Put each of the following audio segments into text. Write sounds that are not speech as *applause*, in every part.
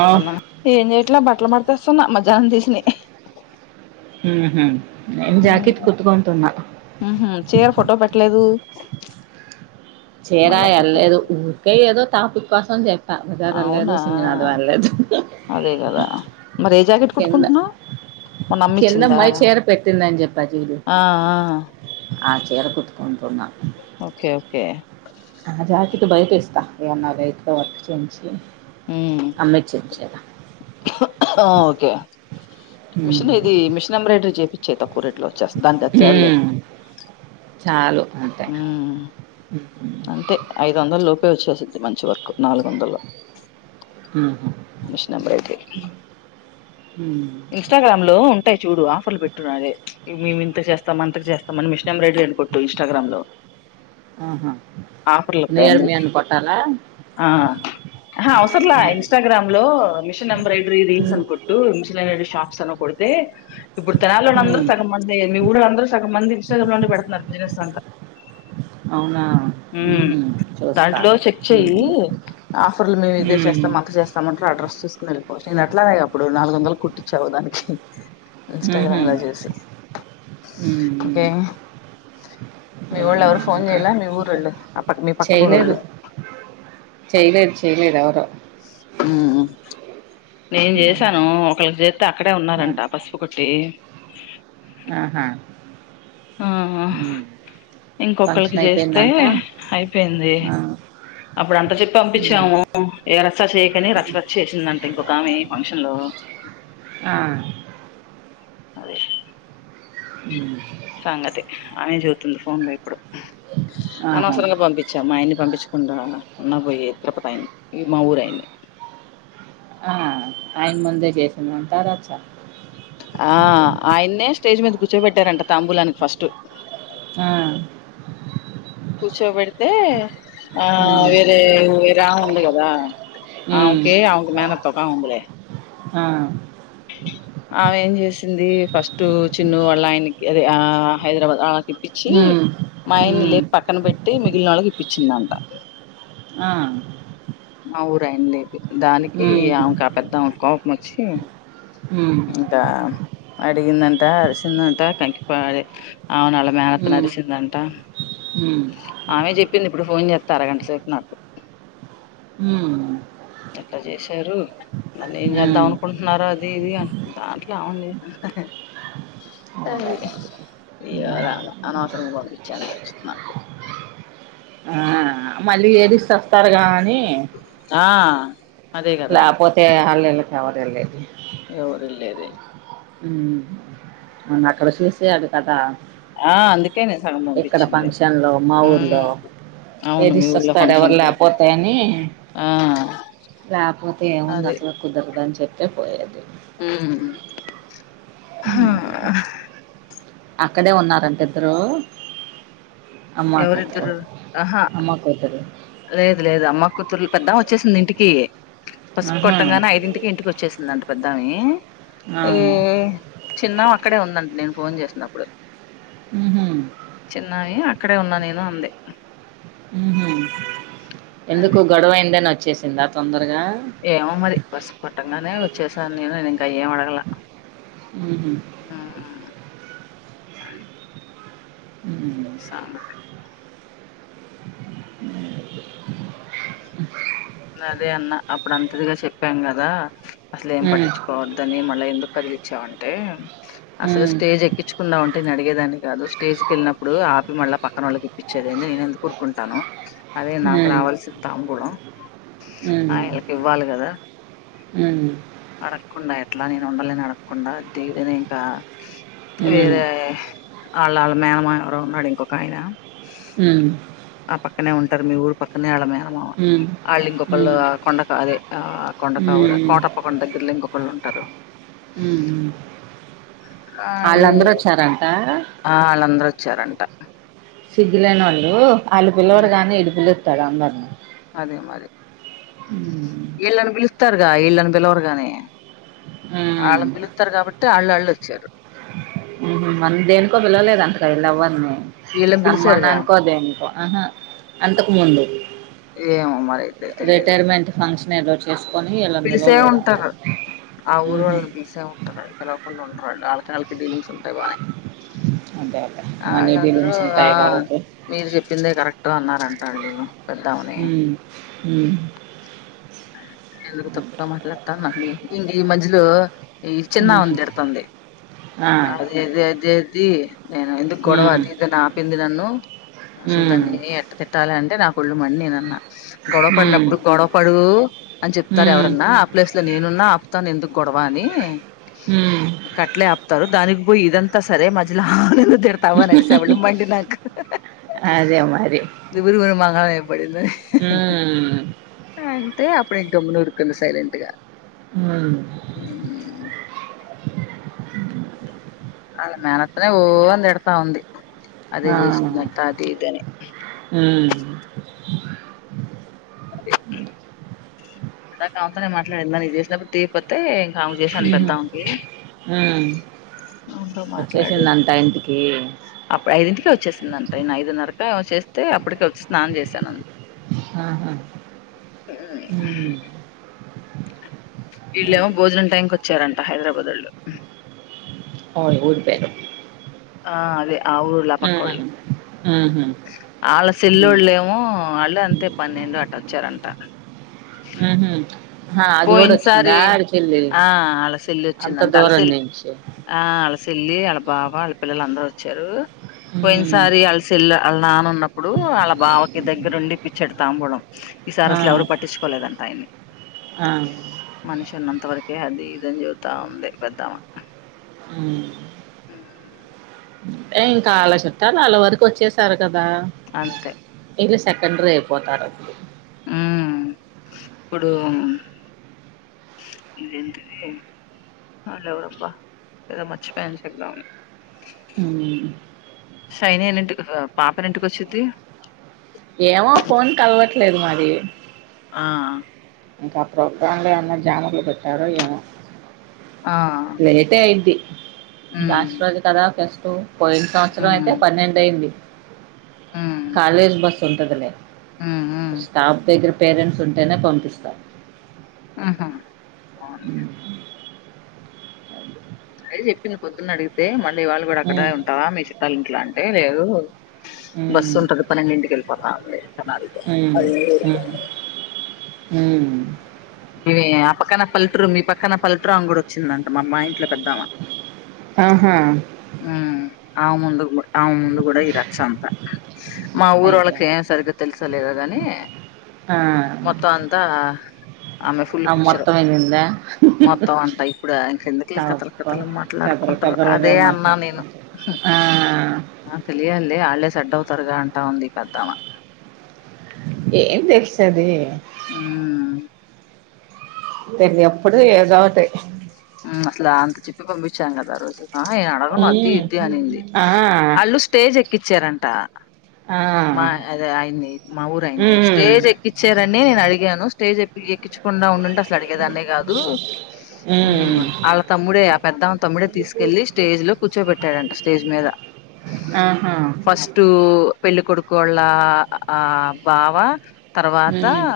ఆ ఏం చెయట్లా బట్టలు మత స్తు నా మజా అందిస్ని ఊహు ఉ ఊహు చీర ఫోటో పెట్టలేదు చిర మళ్ళా ఏలేదు పెట్టు ఏదో ఊర్కయ ఏదో తాపుక్పాసం జత ఉదర లేదు అవునా సింగనాథ అ లేదు అదే కదా మరి ఏ జాకెట్ కింద కుట్టుకుంటున్నావ్ మొన్న అమ్మ కిందమ్ ఇచ్చిందా మై చీర పెట్టిందని చెప్పా చూడు ఆ ఆ ఏర కూతుకుంటన్నాను ఓకే ఓకే ఆ జాకెట్ బయట ఇస్తా ఏమన్నా రైట్ వర్క్ చేంచి అమ్మ ఇచిన చిర ఆహా ఒకే ఉమ్ మిషన్ ఇది మిషన్ ఎంబ్రైడడ్ర్ చెప్పపి చెతకు కూరట్లో వచ్చేస్త దానికిచ్చాలే ఉమ్, చాలు థ్యాంక్య అంతే ఐదు వందలు లోపే వచ్చేసింది మంచి వర్క్ నాలుగు వందలు ఉహు మిస్సింబోర్దరి ఉమ్ ఇన్స్టాగ్రామ్ లో ఉంటాయి చూడు ఆఫర్లు పెట్టున్నా మేము ఇంత చేస్తాం అంత చేస్తా మిస్ ఎంబ్రోడరీ అని కొట్టు ఇస్టాగ్రామ్ లో ఆహా ఆఫర్లు నియర్ వస్తాయి మీ అని కొట్టాలా ఆహా అవసరలే ఇన్స్టగ్రామ్ లో మిష ఎబ్రయిడీ రీల్స్ అ ఉమ్ కొటు మిషన్ ఎంబ్రాడీ షప్స్ అ కొ తే ఇప్పుడు తెనలోని అందరు ఉమ్ సగం మంది మీ ఊళ్ళందరూ సగం మంది పె బిజినె ఉంట అవునా ఉహు ఉమ్దాంట్లో చూస్తాను చెక్ చేయి ఉమ్ ఆఫర్లు మేము ఇదే హ్మ్. చేస్తాం అంత చేస్తాం అడ్రస్ చూసుకుని వెళ్ళిపోవచ్చు నేను అట్లానే అప్పుడు నాలుగు వందలు కుట్టిచ్చావు దానికి హుహు. ఇన్స్టాగ్రామ్ లో చూసి హ్మ్. హ్మ్. కే మీ వాళ్ళు ఏమన్నా ఎవరు ఫోన్ ఇంకా చేయాల మీ ఊరుళ్ళు మీ పక్కన చేయలేదు. ఊరుోళ్ళు చేయలేదు. చేయలేదు ఎవరు. నేను చేసాను హ్మ్. ఒకళకి చేస్తే అక్కడే ఆ! ఉన్నారంట పసుపు కొట్టి ఆహా ఆ హ్మ్. ఇంకొకరికి ఫంక్షన్ చేస్తే అయిపోయిందంట. అయిపోయింది ఆ! అప్పుడు అంతా చెప్పి హ్మ్. పంపించాము ఏ రసా చేయకని రచ్చరచ్చ చేసిందంటే ఇంకోకామి ఫంక్షన్ లో ఆ! అదే ఉ సంగతే అమె జతుంది ఫోన్ లో ఇప్పు ఆహా! అనవసరంగా పంపించాం మా ఇయన్ని పంపించు తకుండా ఉన్నా పోయే తిరుపతి అయన్ని ఇ మా ఊరు అయిన్ని ఆ టయన ముంద చేసింది అంటారుచ్చా ఆ ఆయన్నే స్టేజ్ మీద కూర్చోబెట్టారంట తాంబూలానికి ఫస్ట్ ఆ కూర్చోబెడితే ఆ హ్మ్. వేరే వేరే ఉంది కదా హ్మ్. ఆమెకి ఆమెకి మేనత్కా ఉందిలే ఆ ఆమె ఏం చేసింది ఫస్ట్ చిన్న వాళ్ళ ఆయనకి అదే ఆ హైదరాబాద్ ఇప్పించి హ్మ్. మాయని హ్మ్. లేపి పక్కన పెట్టి మిగిలిన వాళ్ళకి విచ్చిన్నంట ఆ మా ఊరుయన లేదు దానికి హ్మ్. ఇంకా పెద్ద కోపం వచ్చి హ్మ్. ఇంకా అడిగిందంట అరిసిందంట కంకి పడ అవును అలా మేనత హ్మ్. నరిసిందంట హ్మ్. ఆమె చెప్పింది ఇప్పుడు ఫోన్ చేస్తా తరగంట సేపు న ఉమ్ ఎట్లా చేశారు మన్న ఏం చేద్దాం హ్మ్. అనుకుంటున్నారో అది ఇది అ దాంట్లో అవును ఓడమ్మో! అ అనవసరంగా పంపించాను నాకు ఆ మళ్ళీ ఏది ఇస్తొస్తారుగా అనీ ఆ అదే కదా లేపోతే హ ఎవరు లేది ఊరు లేదే అమ్ అక్కడ చూసాడు కదా అక్కడ చూసాడు కదా ఆ అందుకే నేను సగం ఇక్కడ పంపించింది ఫంక్షన్ లో మా ఊలో ఉమ్ అవును ఏది మీ ఊళ్ళో ఇసుొస్తాడు ఎవరు ఫంక్షన్ కి లేకపోతాయని ఆ లేకపోతే ఏముంది అది అసలు కుదరదు అని చెప్పి అే పోయది ఉమ్ హ అక్కడే ఉన్నారంట ఇద్దరు అమ్మా కూతురు ఎవరిద్దరు ఆహా అమ్మ కూతురు లేదు లేదు అమ్మ కూతురులు పెద్ద వ వచ్చేసింది ఇంటికి పసుపు ఆహా కొట్టగానే ఐదింటికి ఇంటికి వచ్చేసిందండి పెద్ద కానీ ఆ ఏ చిన్నమే అక్కడే ఉందండి నేను ఫోన్ చేసినప్పుడు ఉహు చిన్నామె అక్కడే ఉన్నా నేను అంది ఉహు ఎందుకు అది గోడవ అయిందనా చ్చేసిందా తొందర ఏమో మరి పసుపు కొట్టంగానే వచ్చేసాను నేను ఇంకా ఏమి అడగల ఉహు కానీ సన అ అదే అన్న అప్పుడు అంతదిగా చెప్పాం కదా అసలే ఏం ఉమ్ పట్టించుకోవద్దని మళ్ళీ ఎందుకు కదిలిచ్చావంటే అసలు ఉమ్ స్టేజ్ ఎక్కించుకుండా ఉంటే నే అడిగేదాన్ని కాదు స్టేజ్కి వెళ్ళినప్పుడు ఆపి మళ్ళా పక్కన వాళ్ళకి ఇప్పించేదిని నేను ఎందుకు ఊరుకుంటాను అదే నాకు హ్మ్. రావాల్సిిన తాంబూలం ఆయళకి ఇవ్వాలి కదా ఉ అడగకుండా ఎట్లా నేను ఉండాలేను అడగకుండా దే ఇంకా హ్మ్. వేరే వాళ్ళ వాళ్ళ మేనమామ ఎవరో ఉన్నాడు ఇంకొక ఆయన హ్మ్. ఆ పక్కనే ఉన్ మీ ఊరి పక్కనే *unintelligible* *unintelligible* హ్మ్. వాళ్ళు ఇంకొకళ్ళు హ్మ్. కొండక అదే ఆ కొండకావర కోట దగ్గరలో ఇంకొకళ్ళు ఉంటారు ఉ ఊ ఆళ్ళు వాళ్ళందరూ వచ్చారంట చ్చరంట సిగ్గులేని వోళ్ళు వాళ్ళ పిలవరు కానీ ఈడు పిలి *unintelligible* అందరిని అదే మరి హు ఈళ్ళని బిలుస్తారుగా ఈళ్ళని బిలవరు గాని హ్మ్. ఆళ్ళని పిలుత్తరు కాబట్టి అళ్ళ అళ్ళు వచ్చరు ఉహు మనం దేనికో పిలవలేదు అంటగా ఇలు అవ్వని వీళ్ళని పిలిచారుగా సన్మానానికో దేనికో ఆహా అంతకు ముందు ఏమో మరైతే తెలియదు రిటైర్మెంట్ ఫంక్షన్ రోజు ఎస్ పిలిసే ఉంటరు ఆ హుహు. ఊరొళ్ళని పిలిసే ఉంటరు వాళ్ళు పిలవకుండా ఉండరు వాళ్ళు వాళ్ళకళ్ డిలీంగ్స్ ఐపాయ్ అదే అదే. ఆ మనీ వాళ్ళందరూ డీలింగ్స్ ఆ ఉంటాయి కాబట్టి. మీరు చెప్పిందే కరెక్ట్ అన్నారన్ తాళ్లు హు హు ఎందుకు తప్ప మాట్లాడతా నందీ ఇన్ ఈ మధ్యలో ఈ చిన్న హ్మ్. ఉంది తిడుతాంది ఆ! అదే అదే అదే జీ నేను ఎందుకు గొడవ హ్మ్. అది ఇది అని ఆపింది నన్ను అసలు హ్మ్. దాన్ని ఎట్ట తిట్టాలి అం అంటే నాకు ఒళ్ళు మండి నన్న గొడవ హ్మ్. పడినప్పుడు గొడవపడి కు అని చెప్తారు హ్మ్. ఎవరన్నా. ఆ ప్లేసులో నేను ఉన్న ఆపుతాను. ఎందుకు గొడవ అని హ్మ్. ఇంకా అట్లే ఆపుతారు దాన్ అబ్బో ఇదంతా సరే మధ్యలో తిడతావ నరిసావాళ్ళు మండుదా నాకు అదే మరి. ఇ గురుగురుమా పడింది హ్మ్. అంటే అప్పుడు ఇంకా గమ్మున ఊరుకుంది సైలెంట్ గా హ్మ్. మ్మ్ వాళ్ళ మేనత్తనే ఓ అని తిడతాంది. అదే ఆ! చేసిదంట అది ఇది అని హ్మ్. ఇందాక ఆమెతోనే మాట్లాడింద నను చేసినప్పుడు తీయకపోతే ఆమెకి చేసాను పెద్ద హుహు. అమికి హ్మ్. అమ్మేతో మాట్లాడి వచ్చేసిందంట ఇంటికి. అప్పుడు ఐదింటికే వచ్చేసిందింట. ఐదున్నరకి ఏమో చేస్తే ఐతే అప్ ప్పుడ్ కొచ్చి స్నానం చేశానంది. ఆహా! హ్మ్. మ్మ్ వీళ్ళేమో అది. భోజనం టైంకి వచ్చారం త హైదరాబాదోళ్ళు ఓ ఊరీ పేరు ఆ అదే ఆ ఊర్ళ ఆ పక్కోళ్లు హుహు. వాళ్ళ హ్మ్. సెల్లోళ్ళు ఏమో వాళ్ళు అంతే పన్నెండు అట్ట వచ్చారంట హుహు. ఆహా! అది పోయినసారి గూడొచ్చిందా ఆడికెళ్ళి? ఆ ఆళ్లసేల్లి అంత వచ్చింధంట దూరం అల్లసెల్లి నుంచి. ఆ అల్లసిల్లి అల్ల బా బావ వాళ్ళ పిల్లలు అందరూ వచ్చారు. హ్మ్. పోయిన్సారి ఆల్సేల్ల వాళ్ళ నాన్న ఉన్నప్పుడు వాళ్ళ బావకి దగ్గర ఉండి ఇప్పీచ్చాడు తాంబూలాం ఈ ఆ! సారసలు ఎవరు పట్టించుకోలేదంట ఆయన్ని ఆ! మనిషి ఉన్నంత వరకే ఆది ఇది అని చెప్తా ఉంది పెద్దామె మ్మ్ ఏ ఇంకా అలా చుట్టాలు అళ్ళ వరకు వచ్చేసారు. కదా అంతే *unintelligible* సెకండరీ అయిపోతారప్పుడు ఊ ఇప్పుడు ఇదేంటిది ఆల్ ఏవరబ్బా ఏదో మర్చిపోయా చెబుదామని మ్మ్ సైనేన్ ఇంటి పాపని ఇంటికి వచ్చిద్ది ఏమో ఫోన్ కల్వట్ లేదు మడి ఆ ఇంక ఆ ప్రోగ్రాంలో ఏమన్న జామర్లు పెట్టారో ఏమో ఆ లేేటే అయిద్ది ఉమ్ దాచుకోవాలి కదా కొంచెం పో పోయిన సంవత్సరం అయితే ఉమ్ పన్నెండు అయింది. హ్మ్ కాలేజ్ బస్ తుంటదిలే హ్మ్ హ్మ్ ఒక స్టాప్ దగ్గర పేరెంట్ ఉంటేనే పంపిస్త స ఆహా అవునులే. *inaudible* చెప్పింది పొద్దున్న అడిగితే మ వాళ్ళు కూడా అక్కడే మ్మ్ ఉంటావా మీ చుట్టాలు ఇట్లా ఏ లేదు బస్సు మ్మ్ ఉంటది పన్నెండిటికి వెళ్ళిపోతా అన్నది మ్మ్ అది ఉ ఇ ఆ పక్కన పల్లెటూరు మీ పక్కన పల్లెటూరు ఆమె కూడా వచ్చిందంట మామ్మా ఇంట్లో ద్ద ఆహా ఉ ఆ ముందుకు *unintelligible* ఆమె ముందు కూడా ఈ రచ్చ అంత మా ఊరు అయ్యో ఒళ్ళకి ఏం సరిగగా తెలుసలేదు గాని ఆ మొత్తం అంతా ఆమె ఫుల్ ఆ పిక్చర్ మొత్తం ఎళ్ళిందా మొత్తం అంట ఇప్పుడు ఇంకెందుకులే కథల అబ్బా కథలు కథలు మాట్లాడుకుంటారు కథలుగా అదే అన్నా మాటలు నేను ఆ ఆ తెలియాలి ఆళ్ళే సెట్ అవుతారుగా అంటా ఉంది పెద్దామ ఏం తెల్సతాది ఉ త ఎప్పుడు ఏదో ఒకటి అసలు అంత చెప్పి పంపించాం కదా ఆ రోజు ఆ అడవడం అతి ఉమ్, ఇది అనింది ఆ, అళ్ళు స్టేజ్ ఎ క్కిచ్చారంట ఆ, మా అదే ఆయన్ని మా ఊరు ఆయన్ని ఉమ్, స్టేజ్ ఎక్కించారని నేను అడిగాను స్టేజ్ ఎ ఎక్కించుకుండా ఉండుంటే అడిగేదాన్నే గాదు ఉమ్, వాళ్ళ తమ్ముడే ఆ పెద్ద తమ్ముడే తీసుకెళ్ళలి స్టేజ్ లో కూర్చోబెట్టాడంట స్టేజ్ మీద ఆహా, ఫస్ట్ పెళ్ళికడుకు కొళ ఆ బావా తర్వాత ఉమ్,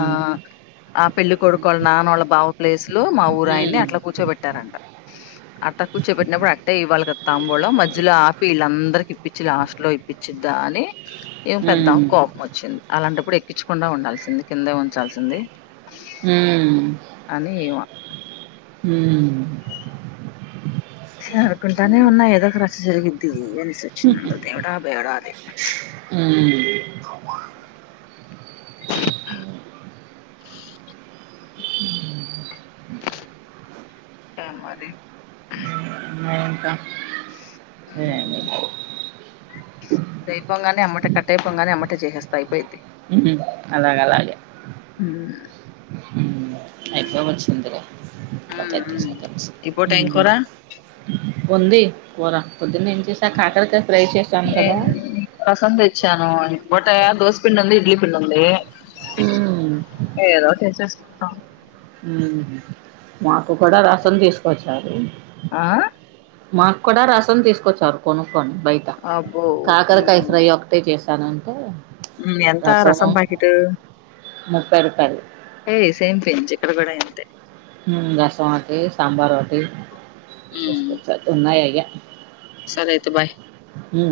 ఆ ఆ పెళ్ళ కొడుకు వాళ్ళ నాన్న వాళ్ళ బావ ప్లేస్ లో మా ఊరుయిన్ని ఉమ్, అట్లా కూర్చోబెట్టారంట అట్లా కూర్చోబెట్నప్పుడు అట్టే ఇవ్వాలి కదా తాంబూలో మధ్యలో ఆపి వీళ్ళందరికి ఇప్పించి లాస్ట్ లో ఇప్పించిద్దా అని ఏం పెద్దా ఉమ్, కోపం వచ్చింది అలాంటప్పుడు ఎక్కించకుండా ఉండాల్సింది కిందే ఉంచాల్సింది అని *unintelligible* ఉ అనుకుంటానే ఉన్నాయి ఏదో ఒక రచ్చ జరిగిద్ది అనిసి వచ్చినడు దేడా బేడా అది ప్చ్ *unintelligible* ఊ అ మరి ఊ మింకా దైపోంగానే అమ్మట కట్టేపంగానే అమట చేసస్తా అయిపోయిది ఊ అలాగ అలాగే ఉమ్. ఊ అయిపో వచ్చిందిలే ఒ ఉమ్, థర్టీట్ ఉమ్. సెకంస్ ఈ పూట ఊ ఏం కూర ఉంది కూరా పొద్దునేం చేసావ్ కాకరకాయ్ నెన్ నీ కోసం దెచ్చాను బొటాయ దోశ పిండి ఉంది ఇడ్లీ పిండుంది ఏదో చేసేసా అ ఊహు మాకు కూడా రసన్ తీసుకొచ్చారు ఈళ్లు ఆ మాకు కూడా రసం తీసుకొచ్చారు కొను కోండి బయట అబ్బో కాకరకాయ ఫ్రై ఒకటే చేసు తనంటే ఊ ఎంత రసం పాకెటు ముప్పై రూపాయలు ఏ సేమ్ పించ్ ఇక్కడ కూడా అయింది తే ఊ రసం ఒటి సాంబార్ ఒటి ఉమ్ ఉన్నాయయ్య సరే అయితే బాయ్ ఊ